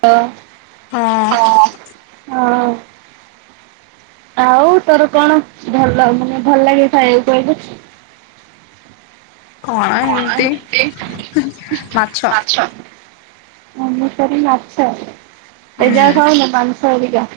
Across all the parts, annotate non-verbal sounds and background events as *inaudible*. ହ ହଁ ହଁ। ଆଉ ତୋର କଣ ଭଲ ମାନେ ଭଲ ଲାଗେ ଖାଇବାକୁ କହିଲୁ? କଣ ହଁ ଏମିତି ମାଛ। ମାଛ ଏଜା ହୁଁ ଖାଉନ ମାଂସ ହରିକା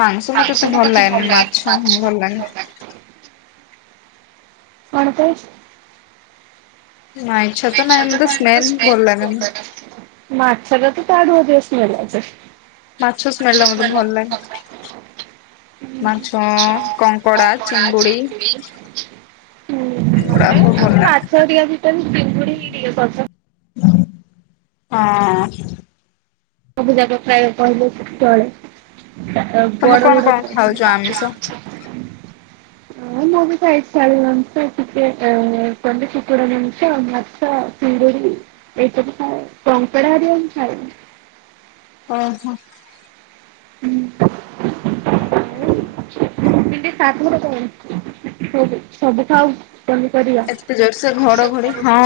ମାଂସ ମତେ ଏତେ ଭଲ ଲାଗେନି ମାଛ ହଁ ଭଲ ଲାଗେ କଣ ତ ନାଇଁ ଇଚ୍ଛା ମାଛ ଟା ତ ତା ଠୁ ଅଧିକ ସୁଆଦ ମାଛ ଆଛ ଟା ମତେ ସ୍ମେଲ ଆ ଭଲ ହ ଲାଗେ। ମାଛ କଙ୍କଡା କପଡା ଚିଙ୍ଗୁଡି ଚିଙ୍ଗୁଡି ବଡ଼ାପ ଗଲା ଟିକେ ଭିନୁଡି ହି ଟିକେ କରି ହଁ ସବୁଜାକ ପ୍ରାୟ କହିଲେ ଚଳେ ତମେ ବଡ କଣ ବଡ କଣ ଖାଉଛ ଆମିଷ? ହଁ ମଗ କ ଆଇତ ଆଳ ନମସ ଟିକେ ଅ କଣ୍ଡିତି କୁଡ଼ା ନମିଷ ମଛ ସିଙ୍ଗୁଡି ଏଇଟବୁ ଖାଏ କଙ୍କଡା ହାରଆ ବି ଖାଏ ଓହୋ ହୁଁ ଠର କ ସବୁ ସବୁ ଖାଉ ପନିପରିବା ଏତେ ଜୋରସୋ ଘଡଘଡି ହଁ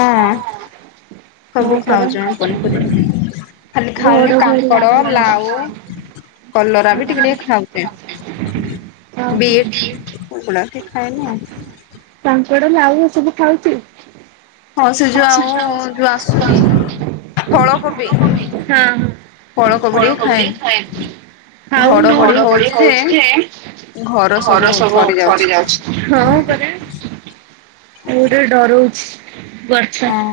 ସବୁ ହଁ ଖାଉଛ ପନିପରିବା ଖାଲି ଖାଉନି ଘଡଘଡି ହଁ କାଙ୍କଡ ଲାଉ କଲରା ବି ଟିକେ ଟିକେ ଖାଉଛେ ପେଟ କୁକୁଡ଼ା ସେ ଖାଇଏନ ଆଉ ତାଙ୍କଡେ ବି ଆଉ ସବୁ ଖାଉଥିଲୁ ହଁ ସେ ଯୋଉ ଳୋ ଆଉ ଯୋଉ ଆସୁନି ଫଳକୋବି ହ ହ ଟିକେ ଫଳକୋବି ଖାଏନି। ଖାଇଛି ଘଡଘଡି ହଉଛି ଯେ ଘର ସବୁ ସଡି ଯାଉଛି ହଁ କରେ ମୁଟେ ଡରଉଛି ବର୍ଛ ହଁ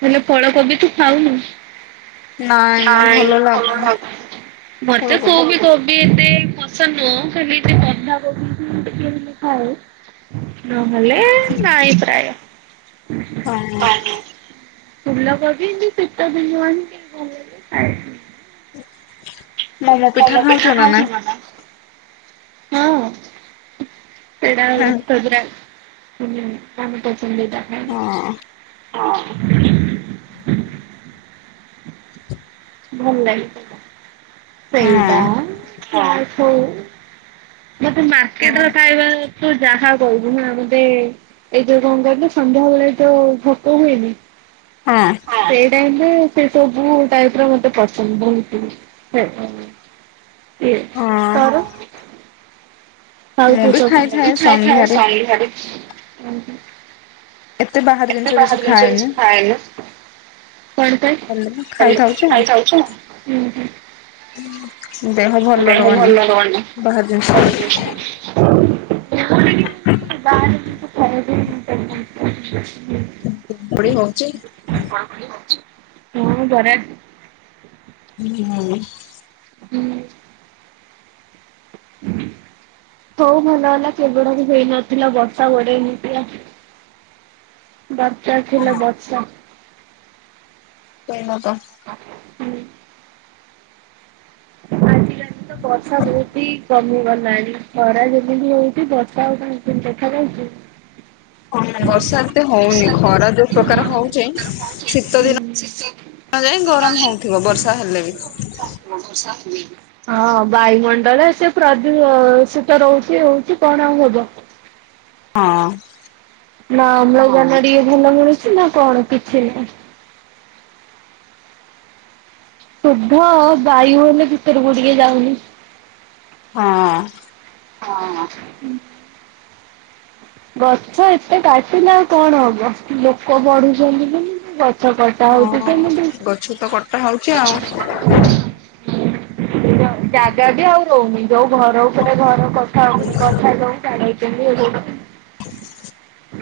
ହେଲେ ପଳକୋବି ତୁ ଖାଉନୁ? ନାଇଁ ଭଲ ଲାଗୁନି ମତେ ଫଳକୋବି। କୋଉବି କୋ ତେ ଏତେ ପସନ୍ଦ ନୁହଁ ଖାଲି ବନ୍ଧାକୋବିକୁ ଟିକେ ମୁଁ ଖାଏ। ନହଲେ ନାଇଁ ପ୍ରାୟ। ହଁ। ଫୁଲକୋବି ଏମିତି ଶୀତ ଦିନ ଏମିତି ଭଲ ଲାଗେ ଖାଏ। ମୋମୋ ପିଠା ଖାଉଛୁ ନା ନାଇଁ? ହଁ *unintelligible* ହଁ ହୁଁ ଆମେ ପସନ୍ଦିତା *unintelligible* ହଁ। ଅ। ଭଲ ଲାଗେ ସେଇଟା ସେଇଟା ଆଉ ହୋଉ ମତେ ମାର୍କେଟ ର ଖାଇବା ତୁ ଯାହା କହିବୁ ନା ମତେ ଏଇ ଯୋଉ କଣ କହିଲୁ ସନ୍ଧ୍ୟାବେଳେ ଯୋଉ ଭୋକ ହୁଏନି। ହଁ। ସେଇ ଟାଇମ ରେ ସେ ସବୁ ପାଇ ସବୁ ମତେ ପସନ୍ଦ ବୋହୁତ ହୋଉଛି। ହଁ। *unintelligible* ବି ମୁଁ ଖାଇଥାଏ ଖାଏ ଖାଏ ସନ୍ଧ୍ୟାରେ ଶନିବାରେ। ଏତେ ବାହାର ଜିନିଷ ଏତେ କିଛି ବାହାର ଜିନିଷ ଖାଏନି। କିଛି ଖାଏନି। କଣ ହେଲେ ବି ଖାଇଥାଉଛି ପାଇଁ? ଆଉ ଉଁ ହୁଁ। ଦେହ ଦେହ ଭଲ ରହୁନି ବାହାର ଜିନିଷ ଖାଇଲେ। *unintelligible* ବାହାର ଜିନ୍ସ ଖାଇବା ପାଇଁ *inaudible* ଉଁ ପଡ଼ି ଗଉଚି? ହଁ ମୁଁ ଘରେ ହୁଁ ହଁ ହୁଁ। ହୋଉ ଭଲ ହେଲା କେବଳ ବି ହେଇନଥିଲା ବର୍ଷା ଗଡ଼େଇ ନେଇଥିଲା। ଦରକାର ଥିଲା ବର୍ଷା। ସେଇଟା ତ। ହୁଁ। *unintelligible* ତ ବର୍ଷା ବୋହୁତ ହି କମିଗଲାଣି ଖରା ଯେମିତି ହୋଉଛି ବର୍ଷା ଆଉ କାଇଁ ଦେଖାଯାଉଛି। ହ ହଁ ବର୍ଷା ଏତେ ହଉନି ଖରା ଯୋଉ ପ୍ରକାର ହଉଚି ଶୀତ ଦିନ ଆ ଯାଇଁ ଗରମ ହଉଥିବ ବର୍ଷା ହେଲେ ବି। ବର୍ଷା ହୋଉଚି। ହଁ ବାୟୁମଣ୍ଡଳ ସେ ପ୍ରଦୂଷିତ ରହୁଛି ହୋଉଛି କଣ ଆଉ ହବ। ହଁ। ନା ଅମ୍ଳଜାନ ଟିକେ ଭଲ ମିଳୁଛି ନା କଣ କିଛି ନାଇଁ। ଶଦ୍ଧ ବାୟୁ ହେଲେ ଭିତରକୁ ଟିକେ ଯାଉନି। ହଁ। ହଁ। ଗଛ ଏତେ କାଟିଲେ ଆଉ କଣ ହବ ଲୋକ ବଢ଼ୁଛନ୍ତି *unintelligible* ଗଛ କଟା ହଉଛି ହଁ ଗଛ ତ କଟା ହଉଛି ଆଉ ସେମିତି। ଜ-ଜାଗା ବି ଆଉ ହଉନି ଯୋଉ ଘର ଉପରେ ଘର କଠା ଉପରେ କଠା ଯୋଉ ବାଡ଼େଇ ଛନ୍ତି *unintelligible* *unintelligible*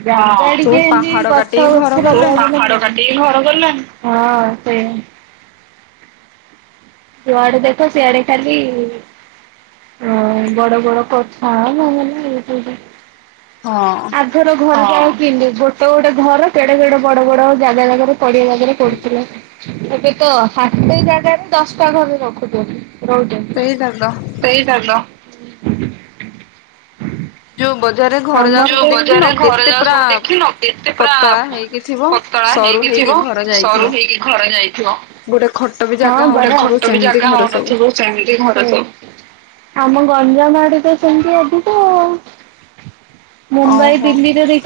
ସବୁ ଟିକେ ଏମିତି ପାହାଡ ଗଛ କାଟିକି ଘର ବୁର୍ଚ୍ଛ ଲଗେଇଲେ କଲେଣି। *unintelligible* ଦେଇ ଘର କଲଣି ହଁ ସେଇ ଯୁଆଡେ ଦେଖ ସିଆଡେ ଖାଲି ହ ବଡ ବଡ କଛ ମଇ ସବ ହଁ। ଆଘର ଘର ଜାକ କିନ୍ତି ଗୋଟେ ଗୋଟେ ଘର କେଡେ କେଡେ ବଡ ବଡ ଜାଗା ଜାଗାରେ ପଡିଆ ଜାଗାରେ ପଡୁଥିଲା। ଏବେ ତ ଫାଶ ଜାଗାରେ ଦଶଟା ଘରେ ରଖୁଛନ୍ତି ରହୁଛନ୍ତି ସେଇଟା ତ ସେଇଟା ତ ଯୋଉ ବଜାରରେ ଆ ଘର ଯାକ ସବୁ ଦେଖିନ ବଜାରରେ ଘର କେତେ ଯାହା ପୁରା ସବୁ ଦେଖିନ ଏତେ ପୁରା ପତଳା ହେଇକି ଥିବ ପତଳା ସରୁ ହେଇକି ଥିବ ଘର ଯାଇଥିବ। ସରୁ ହେଇକି ଘରେ ଯାଇଥିବ। ଗୋଟେ ଖଟ ବି ଜାଗା ହଁ ବ ହଉନଥିବ ଘଣ୍ଟ ବି ସେମିତି ଜାଗା ଘର ସବୁ। ହଉନଥିବ। ଆମ ଗଞ୍ଜାମ ଆଡେ ତ ସେମିତି ଅଧିକ ଆଉ। ମୁମ୍ବାଇ ଓହୋ ଦିଲ୍ଲୀରେ ଦେ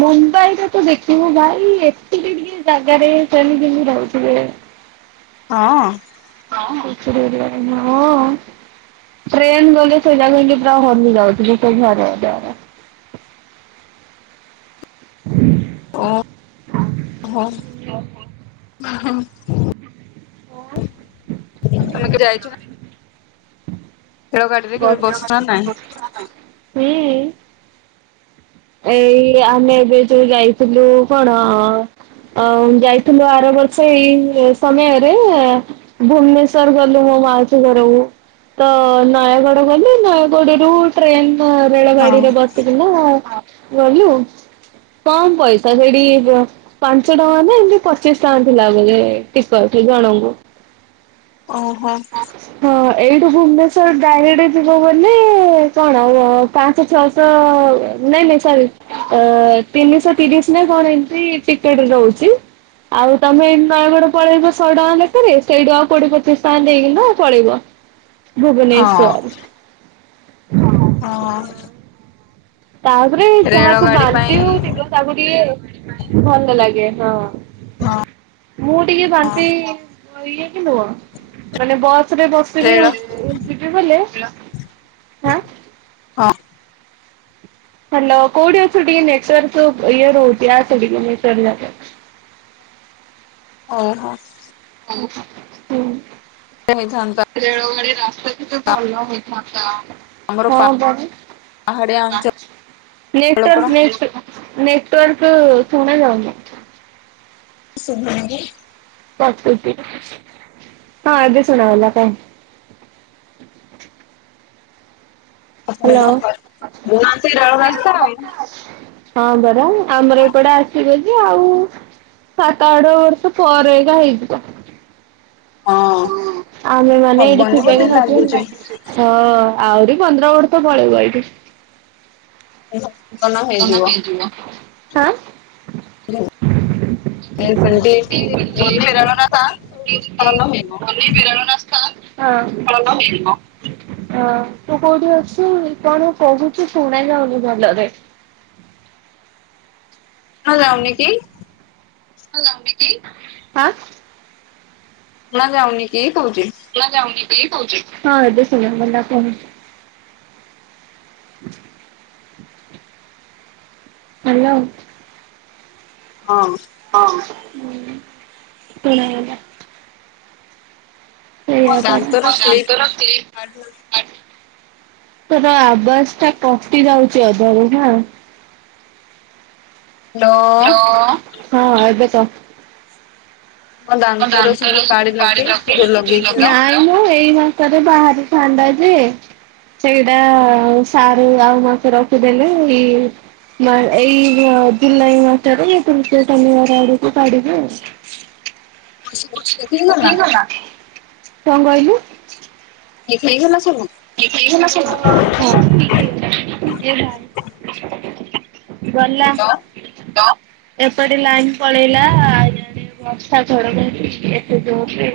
ମୁମ୍ବାଇରେ ତ ଦେଖିବୁ ଭାଇ ଏତିକି ଟିକେ ଜାଗାରେ ସେଣିକମି ରହୁଥିବେ। ହଁ। କଚ ହ *unintelligible* ଟ୍ରେନ୍ ଗଲେ ସେଇ ଜାଗ ହେକି ପୁରା ହୋଲି ଯାଉଛି ଗୋତ ଘରେ। ହୁଁ *inaudible* ହଁ। ଓୋ *unintelligible* ଓ ହ ତମେ କେ ଯାଇଛ ନା? ରେଳ ଗାଡିରେ କେବେ ବସିଛ ନା ନାଇଁ? ହୁଁ। ଏଇ ଆମେ ଏବେ ଯୋଉ ଯାଇଥିଲୁ କଣ? ଆଉ ଯାଇଥିଲୁ ଆର ବର୍ଷ ଏଇ ସମୟରେ ଭୁବନେଶ୍ଵର ଗଲୁ ମୁଁ ମାଉଛୁ ଘରଉ। ତ ନୟାଗଡ ଗଲୁ ନୟାଗଡରୁୁ ଟ୍ରେନ୍ ହଁ ରେଳଗାଡିରେ ବସିକି ଗଲୁ। କଣ ପଇସା ସେଠିଇଯ ପାଞ୍ଚ ଟଙ୍କା ନା ଏମତି ପଚିଶ ଟଙ୍କା ଥିଲା ବ ଟିକଠ ଜଣଙ୍କୁ। ଓହୋ। ହଁ ଏଇଠୁ ଭୁବନେଶ୍ଵର ଡାଡ ଯିବ ବୋଲି କଣ ହବ? ପାଞ୍ଚ ଛଅଶହ ନାଇଁ ନାଇ ସ ତିନିଶ ତିରିଶ ନା କଣ ଏମତି ଟିକେଡରେ ରହୁଛି। ଆଉ ତମେ ନୟାଗଡ଼ ପଳେଇବ ଶହେ ଟଙ୍କା ଲେଖରେ ସେଇଠୁ ଆଉ କୋଡିଏ ପଚିଶ ଟଙ୍କା ନେଇକି ପଳେଇବ। ହଁ ଭୁବନେଶ୍ଵର ହଁ। ତାପରେ ଯାହାକୁ ରେଳଗାଡି ବାନ୍ତି ପାଇଁ ହଉଛିିବ ତାକୁ ଟିକେ ଭଲ ଲାଗେ ହଁ। ମୁଁ ଟିକେ ବାନ୍ତି ଇଏ କି ନୁହ ମାନେ ବସ ରେ ବ ରେଳ ଯିବ ବଲେ ହଁ। ହ୍ୟାଲ କୋଉଠି ଅଛୁ ଟିକେ ନେଟୱର୍କ ଟା ଇଏ ରହୁଛି ଆସେ ଟିକେ ନେଟୱର୍କ ଯାଗକୁ। ଓହୋ। ହୁଁ। ଯାଇ ଥାଆନ୍ତା। ରେଳ ଗାଡ଼ି ରାସ୍ତା ତ ଭଲନ ହୋଇତ ନାତା। ଆମର ହଁ ପାହାଡିଆ ଅଞ୍ଚଳ ପରା ନେଟୱର୍କ ନେଟୱର୍କ ଶୁଣା ଯାଉନି। ସୁଭଙ୍ଗେ ହଁ ଏବେ ଶୁଣା ଗଲା। ହାଲୋ ମୁନା ସେ ରଳ ରାସ୍ତା ହଁ ବରା ଆମର ଏପଟେ ଆସିବ ଯେ ଆଉ ସାତ ଆଠ ବର୍ଷ ପରେ ଏକା ହେଇଯିବ। ହଁ ଆମେ ମାନେ ଏଟି ହବନି ଥିବାକି ବୋଧେ ନ ଲାଗୁଛି ଥିବା। ହଁ ଆହୁରି ପନ୍ଦର ବର୍ଷ ପଳେଇବ ଏଇଠି। ଭୂସ୍ଖଳନ ତମ ହେଇଯିବ *unintelligible* ହା। *unintelligible* ହେଇଯିବ *unintelligible* ପ୍ରେରଣା ସ୍ଥା ସ୍ଳନ ହେଇଯିବ। ଅ ତୁ କୋଉଟି ଅଛୁ କଣ କହୁଚୁ ଶୁଣା ଯାଉନି ଭଲରେ। ଣା ଯାଉ ନି କି? ସୁନା ଯାଉନି କି ହା। ଶୁଣା ଯାଉନି କି କୋହୁଚି। ଶୁଣା ଯାଉନି କି କୋହୁଚି ଏବେ ଶୁଣା ଗଲା। ହ୍ୟାଲୋ। ହଁ। ହଁ ଶୁଣାଗଲା। ମୋ ସେଇଆ ପରା। ଦାନ୍ତର କ୍ଲିପ୍ ତର ଆବାସ ଟା କଟି ଯାଉଚି ଅଧାରୁ ନା। ହେଲୋ ହ୍ୟାଲୋ ହଁ ଏବେ ତ ମୋ ଦାନ୍ତର ଦାନ୍ତ ସବୁ ର କାଳି ସେମତି ପାଢ଼ୀ ଲଗେଇ ଯୋଉ ପକେଇ ଚି ଲଗେଇ ଲଗେଇଥିଲ *unintelligible* ମୁଁ ଏଇ ମାସରେ ବାହାରି ଥାଆନ୍ତା ଯେ ସେଇଟା ସାରୁ ଆଉ ମାସେ ରଖିଦେଲେ ଏଇ ଏଇ ଜୁଲାଇ ମାସରେ ତୁର୍ତିୟ ଶନିବାର ଆଡକୁ କଢିବେ ଆଉ। ସବୁ ଠିକ୍ ହେଇଗଲା? କିଏ ଗଲା କଣ କହିଲୁ। ହେଇ ଖଇଗଲା ସବୁ। ଇଏ ହେଇଗଲା ସବୁ। *unintelligible* ଗଲା। ହାଲୋ ତ ଏପଟେ ଲାଇନ୍ ପଳେଇଲା ଇଆଡେ ବର୍ଷା ଘଡ ଘଡି ବି ଏତେ ହଁ।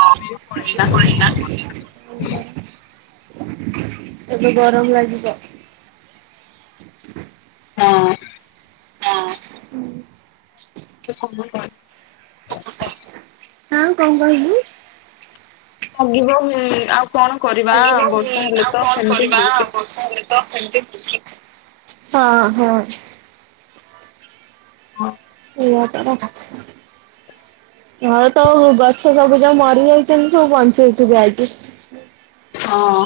ଏପଟେ ବି ପଳେଇଲା ହଁ କଣ ଏବେ ଗରମ ଲାଗିବ। ହଁ। ହଁ। *inaudible* ହଁ କଣ କହିଲୁ। *unintelligible* ଆଉ କଣ କରିବା ବର୍ଷା ହେଲେ ତ ସେମିତି ହୋଉଚି। ହଁ ହଁ। ହଁ। ମୋ ତ *unintelligible* ହଉ ତ ଗଛ ସବୁ ଯୋଉ ମରି ଯାଇଚନ୍ତି ସବୁ ବଞ୍ଚେଇକିରି ଆଇଚି। ହଁ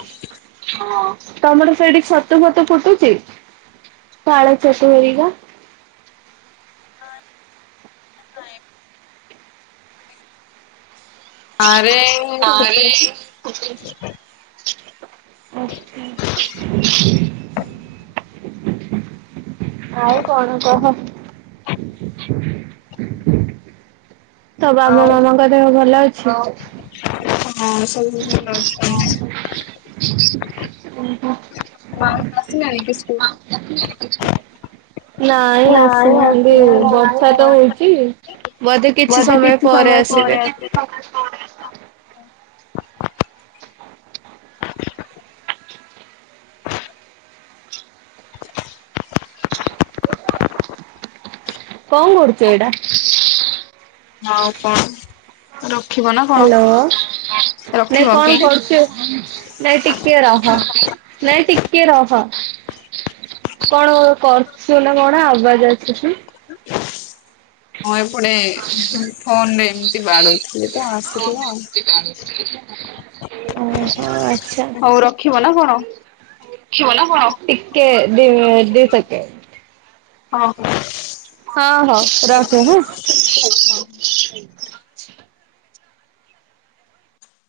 ତମର ସେଇଟି ଛତୁ ଫତୁ ଫୁଟୁଚି। ପାଳ ଛତୁ ହରିକା। ନାଇଁ। ଆରେ *unintelligible* ଓ। ଆଉ କଣ କହ। ତ ବାମା ଆଉ ମାମାଙ୍କ ଦେହ ଭଲ ଅଛି। ହଁ ସବୁଭଲ। *unintelligible* ମାଉସି ଆସିଲାଣିକି ସ୍କୁଲରୁ। ନାଇଁ ଆସିନାହାନ୍ତି ବର୍ଷା ତ ହୋଉଚି। ବୋଧେ କିଛି ସମୟ ପରେ ଆସିବେ। କଣ କରୁଛ ଏଇଟା। ହଁ କଣ ର ହ୍ୟାଲୋ ରଖିବ ନାଇଁ କଣ କି? କରୁଛୁ ନାଇ ଟିକେ ରହ ନାଇ ଟିକେ ରହ। କଣ କଣ କରୁଛୁ ନା କଣ ଆବାଜ ଆସୁଛି। ହଁ ଏପଟେ ଫୋନ ରେ ଏମିତି *inaudible* ବାଡଉଥିଲି ତ ଆସୁଥିଲା ଆଉ। ଓହ ଆ ହଉ ରଖିବ ନା କଣ? ରଖିବ ନ କଣ? ଟିକେ ଦି ମିନଟ୍ ଦି ସେକେଣ୍ଡେ। ଓ ହୋ। ହଁ ହଉ ରଖେ ହୁଁ।